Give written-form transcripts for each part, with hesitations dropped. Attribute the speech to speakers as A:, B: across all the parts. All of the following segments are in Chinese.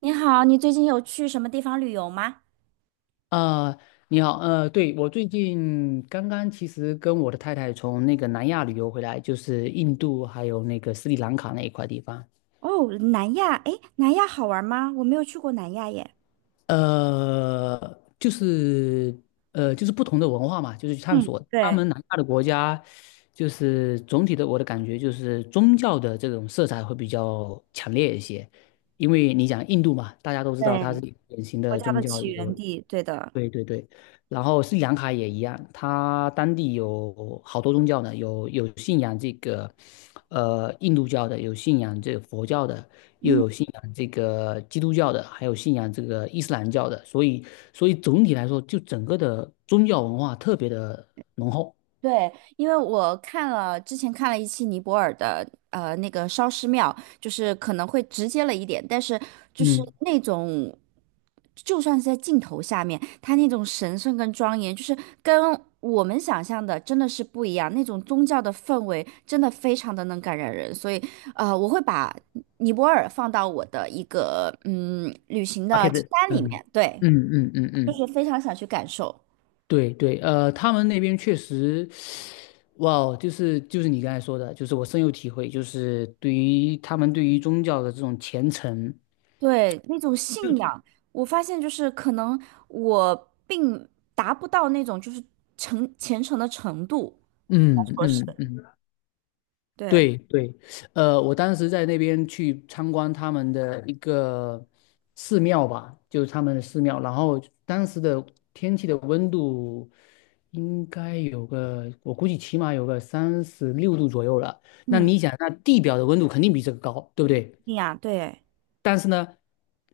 A: 你好，你最近有去什么地方旅游吗？
B: 呃，你好，对，我最近刚刚其实跟我的太太从那个南亚旅游回来，就是印度还有那个斯里兰卡那一块地方，
A: 哦，南亚，哎，南亚好玩吗？我没有去过南亚耶。
B: 就是不同的文化嘛，就是去探
A: 嗯，
B: 索他
A: 对
B: 们南亚的国家，就是总体的我的感觉就是宗教的这种色彩会比较强烈一些，因为你讲印度嘛，大家都知道它是
A: 对，
B: 一个典型
A: 国
B: 的
A: 家
B: 宗
A: 的
B: 教
A: 起
B: 一
A: 源
B: 个。
A: 地，对的。
B: 对对对，然后斯里兰卡也一样，它当地有好多宗教呢，有信仰这个，印度教的，有信仰这个佛教的，又
A: 嗯。
B: 有信仰这个基督教的，还有信仰这个伊斯兰教的，所以总体来说，就整个的宗教文化特别的浓厚。
A: 对，因为我看了之前看了一期尼泊尔的那个烧尸庙，就是可能会直接了一点，但是就是
B: 嗯，
A: 那种，就算是在镜头下面，它那种神圣跟庄严，就是跟我们想象的真的是不一样，那种宗教的氛围真的非常的能感染人，所以我会把尼泊尔放到我的一个旅行
B: 巴
A: 的
B: 克的，
A: 清单里
B: 嗯
A: 面，对，
B: 嗯嗯嗯
A: 就
B: 嗯。
A: 是非常想去感受。
B: 对对，他们那边确实，哇哦，就是你刚才说的，就是我深有体会，就是对于他们对于宗教的这种虔诚，
A: 对，那种信仰，我发现就是可能我并达不到那种就是虔诚的程度，
B: 嗯
A: 说是
B: 嗯嗯，
A: 对，
B: 对对，我当时在那边去参观他们的一个寺庙吧，就是他们的寺庙，然后当时的天气的温度应该有个，我估计起码有个36度左右了。那
A: 嗯，
B: 你想，那地表的温度肯定比这个高，对不对？
A: 信仰，对
B: 但是呢，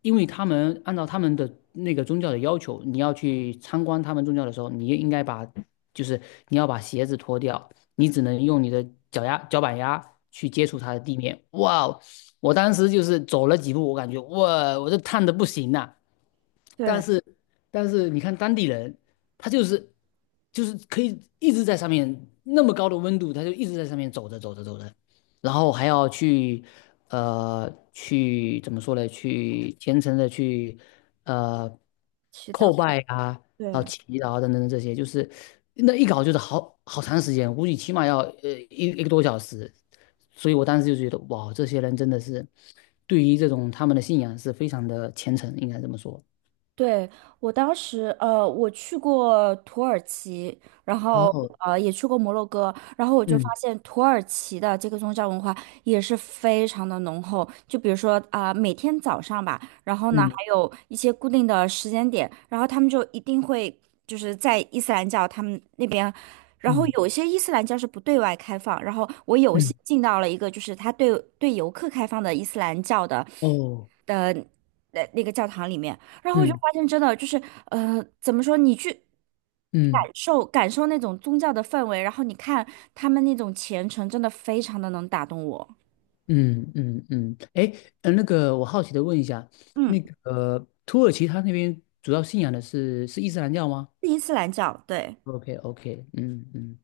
B: 因为他们按照他们的那个宗教的要求，你要去参观他们宗教的时候，你应该把，就是你要把鞋子脱掉，你只能用你的脚丫、脚板丫去接触它的地面。哇哦，我当时就是走了几步，我感觉哇，我这烫的不行呐。但
A: 对，
B: 是，你看当地人，他就是可以一直在上面那么高的温度，他就一直在上面走着走着走着，然后还要去怎么说呢？去虔诚的去呃
A: 祈祷，
B: 叩拜啊，然后
A: 对，
B: 祈祷啊等等等这些，就是那一搞就是好长时间，估计起码要一个多小时。所以我当时就觉得，哇，这些人真的是对于这种他们的信仰是非常的虔诚，应该这么说。
A: 对，我当时，我去过土耳其，然后
B: 哦，
A: 也去过摩洛哥，然后我就发
B: 嗯
A: 现土耳其的这个宗教文化也是非常的浓厚。就比如说啊，每天早上吧，然后呢
B: 嗯
A: 还有一些固定的时间点，然后他们就一定会就是在伊斯兰教他们那边，然后
B: 嗯
A: 有些伊斯兰教是不对外开放，然后我有
B: 嗯，
A: 幸进到了一个就是他对游客开放的伊斯兰教的
B: 哦，
A: 的那个教堂里面。然后我就
B: 嗯
A: 发现真的就是，怎么说？你去
B: 嗯。
A: 感受感受那种宗教的氛围，然后你看他们那种虔诚，真的非常的能打动我。
B: 嗯嗯嗯，哎，那个我好奇的问一下，
A: 嗯，
B: 那个土耳其他那边主要信仰的是伊斯兰教吗
A: 是伊斯兰教，对。
B: ？OK OK，嗯嗯，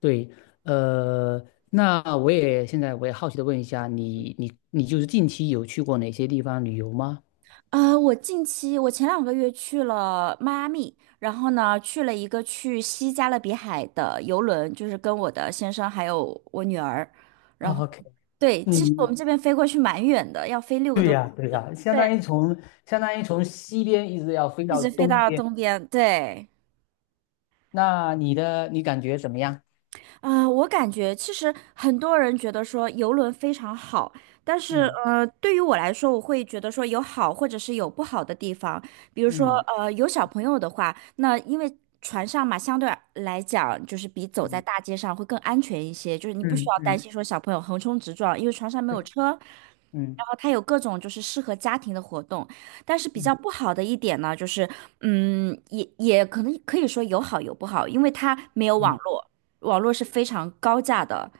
B: 对，呃，那我也现在我也好奇的问一下，你就是近期有去过哪些地方旅游吗？
A: 呃，我近期我前2个月去了迈阿密，然后呢去了一个去西加勒比海的游轮，就是跟我的先生还有我女儿，然后
B: OK，
A: 对，其实我们
B: 嗯，
A: 这边飞过去蛮远的，要飞六个
B: 对
A: 多
B: 呀，
A: 小
B: 对呀，
A: 时，对，
B: 相当于从西边一直要飞
A: 一
B: 到
A: 直飞
B: 东
A: 到
B: 边，
A: 东边，对。
B: 那你感觉怎么样？
A: 啊，我感觉其实很多人觉得说游轮非常好，但是
B: 嗯
A: 对于我来说，我会觉得说有好或者是有不好的地方。比如说
B: 嗯
A: 有小朋友的话，那因为船上嘛，相对来讲就是比走在
B: 嗯
A: 大街上会更安全一些，就是你不需
B: 嗯
A: 要
B: 嗯
A: 担
B: 嗯
A: 心说小朋友横冲直撞，因为船上没有车。然
B: 嗯
A: 后它有各种就是适合家庭的活动，但是比
B: 嗯
A: 较不好的一点呢，就是也可能可以说有好有不好，因为它没有网
B: 嗯。
A: 络。网络是非常高价的，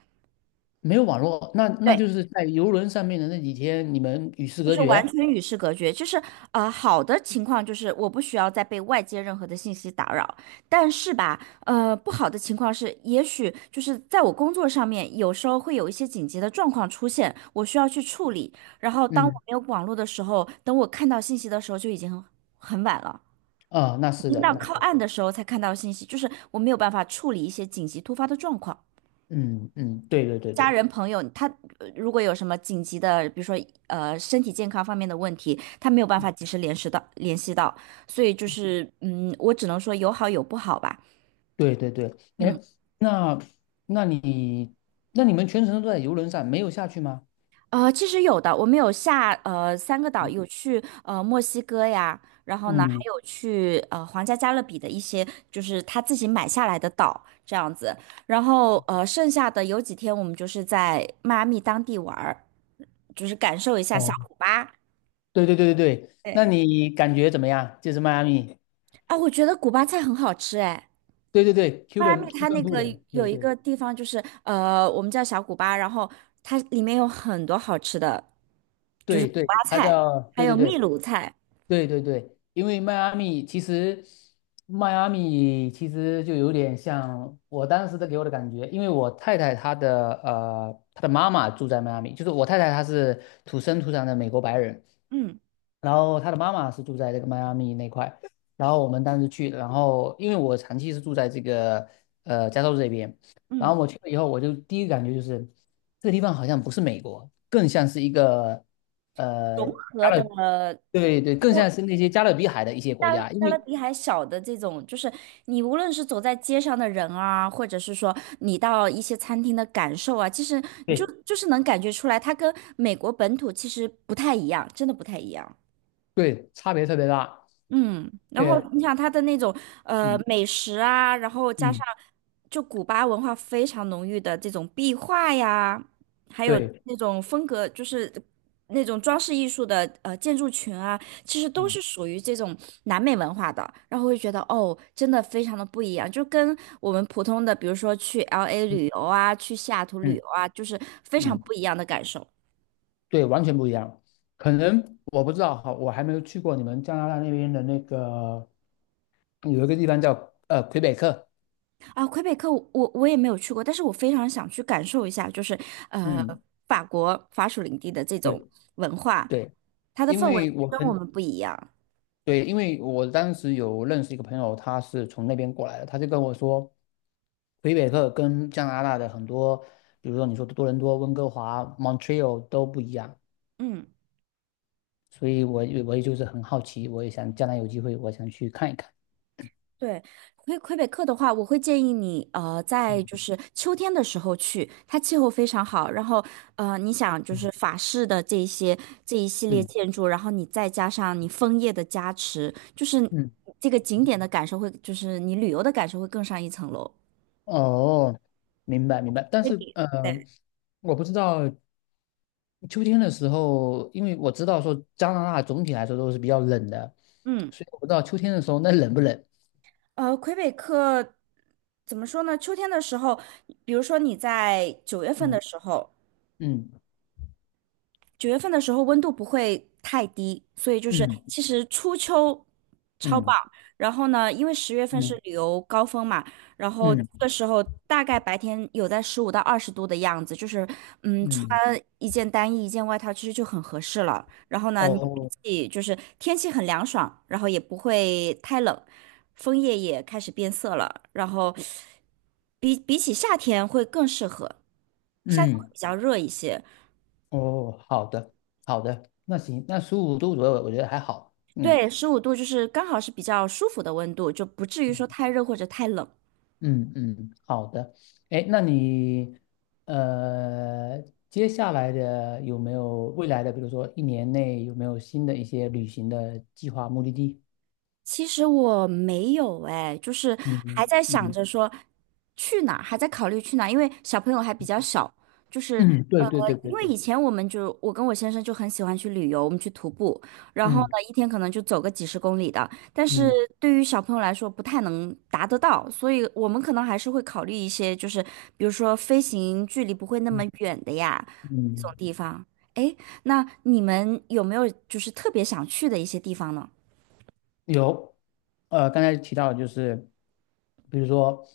B: 没有网络，那
A: 对，
B: 就是在游轮上面的那几天，你们与世
A: 就
B: 隔
A: 是完
B: 绝。
A: 全与世隔绝。就是好的情况就是我不需要再被外界任何的信息打扰，但是吧，不好的情况是，也许就是在我工作上面，有时候会有一些紧急的状况出现，我需要去处理。然后当我
B: 嗯，
A: 没有网络的时候，等我看到信息的时候，就已经很晚了，
B: 啊，那
A: 已
B: 是
A: 经
B: 的，
A: 到
B: 那是
A: 靠
B: 的
A: 岸的时候才看到信息，就是我没有办法处理一些紧急突发的状况。
B: 嗯嗯，对对对
A: 家
B: 对
A: 人朋友，他如果有什么紧急的，比如说身体健康方面的问题，他没有办法及时联系到，所以就是嗯，我只能说有好有不好吧。
B: 对对对。哎，
A: 嗯，
B: 那那你那你们全程都在游轮上，没有下去吗？
A: 其实有的，我们有下三个岛，有去墨西哥呀，然后呢还
B: 嗯，
A: 有去皇家加勒比的一些，就是他自己买下来的岛这样子，然后剩下的有几天我们就是在迈阿密当地玩儿，就是感受一下小
B: 哦，
A: 古巴。
B: 对对对对对，那
A: 对。
B: 你感觉怎么样？就是迈阿密，
A: 啊，我觉得古巴菜很好吃哎。
B: 对对对
A: 迈阿密
B: ，Cuban
A: 它
B: Cuban
A: 那个
B: food，
A: 有一
B: 对
A: 个地方就是我们叫小古巴，然后它里面有很多好吃的，就是
B: 对
A: 古
B: 对
A: 巴
B: 对，它
A: 菜，
B: 叫
A: 还
B: 对
A: 有
B: 对
A: 秘
B: 对
A: 鲁菜，
B: 对对对，因为迈阿密其实，就有点像我当时的给我的感觉，因为我太太她的妈妈住在迈阿密，就是我太太她是土生土长的美国白人，
A: 嗯
B: 然后她的妈妈是住在这个迈阿密那块，然后我们当时去，然后因为我长期是住在这个加州这边，然
A: 嗯，
B: 后我去了以后，我就第一个感觉就是这个地方好像不是美国，更像是一个呃。
A: 融合
B: 加
A: 的，
B: 勒。对对，
A: 如
B: 更像
A: 果
B: 是那些加勒比海的一些国家，因
A: 加勒
B: 为
A: 比海小的这种，就是你无论是走在街上的人啊，或者是说你到一些餐厅的感受啊，其实你就
B: 对
A: 就是能感觉出来，它跟美国本土其实不太一样，真的不太一样。
B: 对，差别特别大。
A: 嗯，然后
B: 对，
A: 你想它的那种
B: 嗯
A: 美食啊，然后加
B: 嗯，
A: 上就古巴文化非常浓郁的这种壁画呀，还有
B: 对，
A: 那种风格，就是那种装饰艺术的建筑群啊，其实都
B: 嗯
A: 是属于这种南美文化的，然后会觉得哦，真的非常的不一样，就跟我们普通的，比如说去 LA
B: 嗯
A: 旅游啊，去西雅图旅
B: 嗯
A: 游啊，就是非常
B: 嗯，
A: 不一样的感受。
B: 对，完全不一样。可能我不知道哈，我还没有去过你们加拿大那边的那个有一个地方叫魁北克。
A: 啊，魁北克我也没有去过，但是我非常想去感受一下，就是呃
B: 嗯，
A: 法国法属领地的这种
B: 对
A: 文化，
B: 对，
A: 它的
B: 因
A: 氛
B: 为
A: 围
B: 我
A: 跟我
B: 很。
A: 们不一样。
B: 对，因为我当时有认识一个朋友，他是从那边过来的，他就跟我说，魁北克跟加拿大的很多，比如说你说多伦多、温哥华、Montreal 都不一样，
A: 嗯，
B: 所以我也就是很好奇，我也想将来有机会，我想去看一看。
A: 对，魁北克的话，我会建议你在就
B: 嗯
A: 是秋天的时候去，它气候非常好，然后你想就是
B: 嗯
A: 法式的这一系列
B: 嗯
A: 建筑，然后你再加上你枫叶的加持，就是
B: 嗯，
A: 这个景点的感受会，就是你旅游的感受会更上一层楼。
B: 哦，明白明白，但是我不知道秋天的时候，因为我知道说加拿大总体来说都是比较冷的，
A: 嗯。
B: 所以我不知道秋天的时候那冷不冷。
A: 魁北克怎么说呢？秋天的时候，比如说你在九月份
B: 嗯
A: 的时候，
B: 嗯
A: 九月份的时候温度不会太低，所以就是
B: 嗯。
A: 其实初秋超棒。
B: 嗯
A: 然后呢，因为10月份是
B: 嗯
A: 旅游高峰嘛，然后这
B: 嗯
A: 个时候大概白天有在15到20度的样子，就是穿
B: 嗯，
A: 一件单衣一件外套其实就很合适了。然后呢，你
B: 哦，
A: 自己就是天气很凉爽，然后也不会太冷，枫叶也开始变色了，然后比起夏天会更适合，夏天会
B: 嗯
A: 比较热一些。
B: 哦，好的，好的，那行，那15度左右，我觉得还好。嗯
A: 对，15度就是刚好是比较舒服的温度，就不至于说
B: 嗯
A: 太热或者太冷。
B: 嗯嗯，好的。哎，呃，接下来的有没有未来的，比如说一年内有没有新的一些旅行的计划、目的地？
A: 其实我没有哎，就是还
B: 嗯
A: 在想
B: 嗯
A: 着说去哪儿，还在考虑去哪儿，因为小朋友还比较小，就是
B: 嗯，
A: 呃，
B: 对对对
A: 因
B: 对
A: 为
B: 对，
A: 以前我们就我跟我先生就很喜欢去旅游，我们去徒步，然后呢
B: 嗯
A: 一天可能就走个几十公里的，但是
B: 嗯
A: 对于小朋友来说不太能达得到，所以我们可能还是会考虑一些，就是比如说飞行距离不会那么
B: 嗯
A: 远的呀，这种
B: 嗯。
A: 地方。哎，那你们有没有就是特别想去的一些地方呢？
B: 有，刚才提到就是，比如说，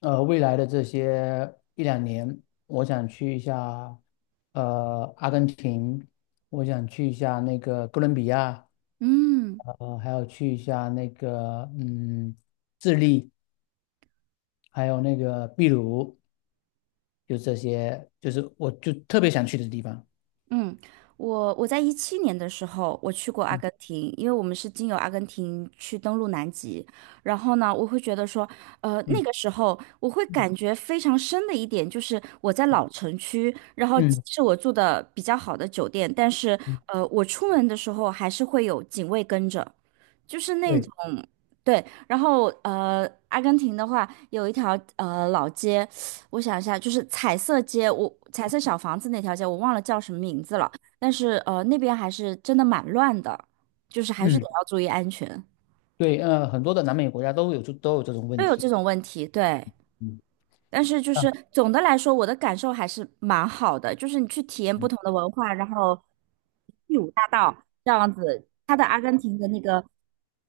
B: 未来的这些一两年，我想去一下，阿根廷，我想去一下那个哥伦比亚，
A: 嗯。
B: 还有去一下那个，智利，还有那个秘鲁，就这些，就是我就特别想去的地方。
A: 嗯，我在17年的时候，我去过阿
B: 嗯
A: 根廷，因为我们是经由阿根廷去登陆南极。然后呢，我会觉得说，那
B: 嗯
A: 个时候我会感觉非常深的一点就是，我在老城区，然后
B: 嗯，
A: 是我住的比较好的酒店，但是
B: 嗯
A: 我出门的时候还是会有警卫跟着，就是那
B: 对，
A: 种。对，然后阿根廷的话有一条老街，我想一下，就是彩色街，我彩色小房子那条街，我忘了叫什么名字了。但是那边还是真的蛮乱的，就是还是得
B: 嗯
A: 要注意安全，
B: 对，很多的南美国家都有都有这种
A: 都
B: 问
A: 有这
B: 题。
A: 种问题。对，
B: 嗯。
A: 但是就
B: 啊
A: 是总的来说，我的感受还是蛮好的，就是你去体验不同的文化，然后第五大道这样子，它的阿根廷的那个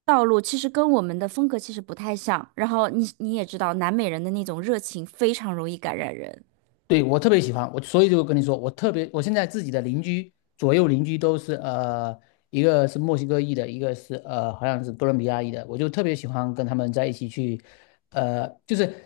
A: 道路其实跟我们的风格其实不太像。然后你也知道，南美人的那种热情非常容易感染人。
B: 对，我特别喜欢，我所以就跟你说，我特别，我现在自己的左右邻居都是一个是墨西哥裔的，一个是好像是哥伦比亚裔的，我就特别喜欢跟他们在一起去，就是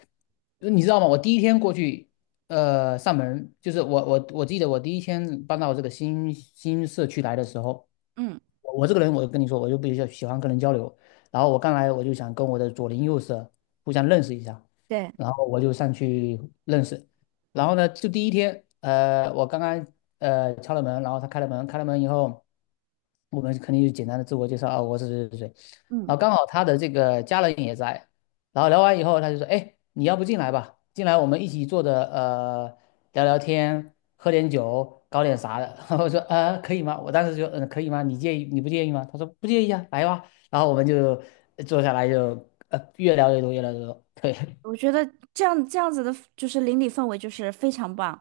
B: 你知道吗？我第一天过去，上门，就是我记得我第一天搬到这个新社区来的时候，
A: 嗯，
B: 我这个人，我就跟你说，我就比较喜欢跟人交流。然后我刚来，我就想跟我的左邻右舍互相认识一下，
A: 对，
B: 然后我就上去认识。然后呢，就第一天，我刚刚敲了门，然后他开了门，开了门以后，我们肯定就简单的自我介绍啊，我是谁谁谁。
A: 嗯。
B: 然后刚好他的这个家人也在，然后聊完以后，他就说，哎，你要不进来吧，进来我们一起坐着聊聊天，喝点酒，搞点啥的。然后我说可以吗？我当时就可以吗？你不介意吗？他说不介意啊，来吧。然后我们就坐下来就越聊越多，越聊越多。对
A: 我觉得这样子的，就是邻里氛围就是非常棒，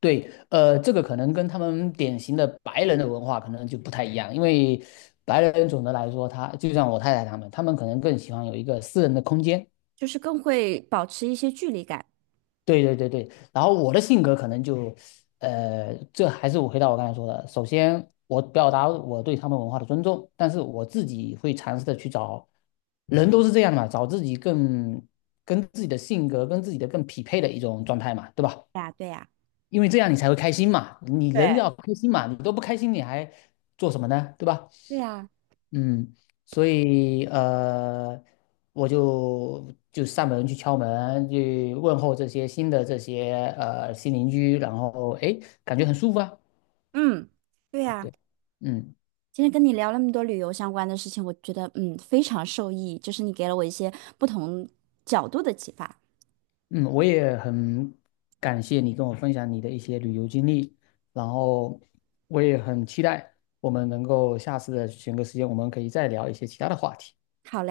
B: 对，这个可能跟他们典型的白人的文化可能就不太一样，因为白人总的来说他，就像我太太他们，他们可能更喜欢有一个私人的空间。
A: 就是更会保持一些距离感。
B: 对对对对，然后我的性格可能就，这还是我回到我刚才说的，首先我表达我对他们文化的尊重，但是我自己会尝试的去找，人都是这样的嘛，找自己更跟自己的性格跟自己的更匹配的一种状态嘛，对吧？
A: 对呀，对呀，
B: 因为这样你才会开心嘛，你
A: 对，
B: 人要开心嘛，你都不开心你还做什么呢？对吧？
A: 对呀，
B: 嗯，所以我就上门去敲门，去问候这些新的新邻居，然后诶，感觉很舒服啊。
A: 嗯，对呀。
B: 对，嗯
A: 今天跟你聊那么多旅游相关的事情，我觉得非常受益，就是你给了我一些不同角度的启发。
B: 嗯，我也很感谢你跟我分享你的一些旅游经历，然后我也很期待我们能够下次的选个时间，我们可以再聊一些其他的话题。
A: 好嘞。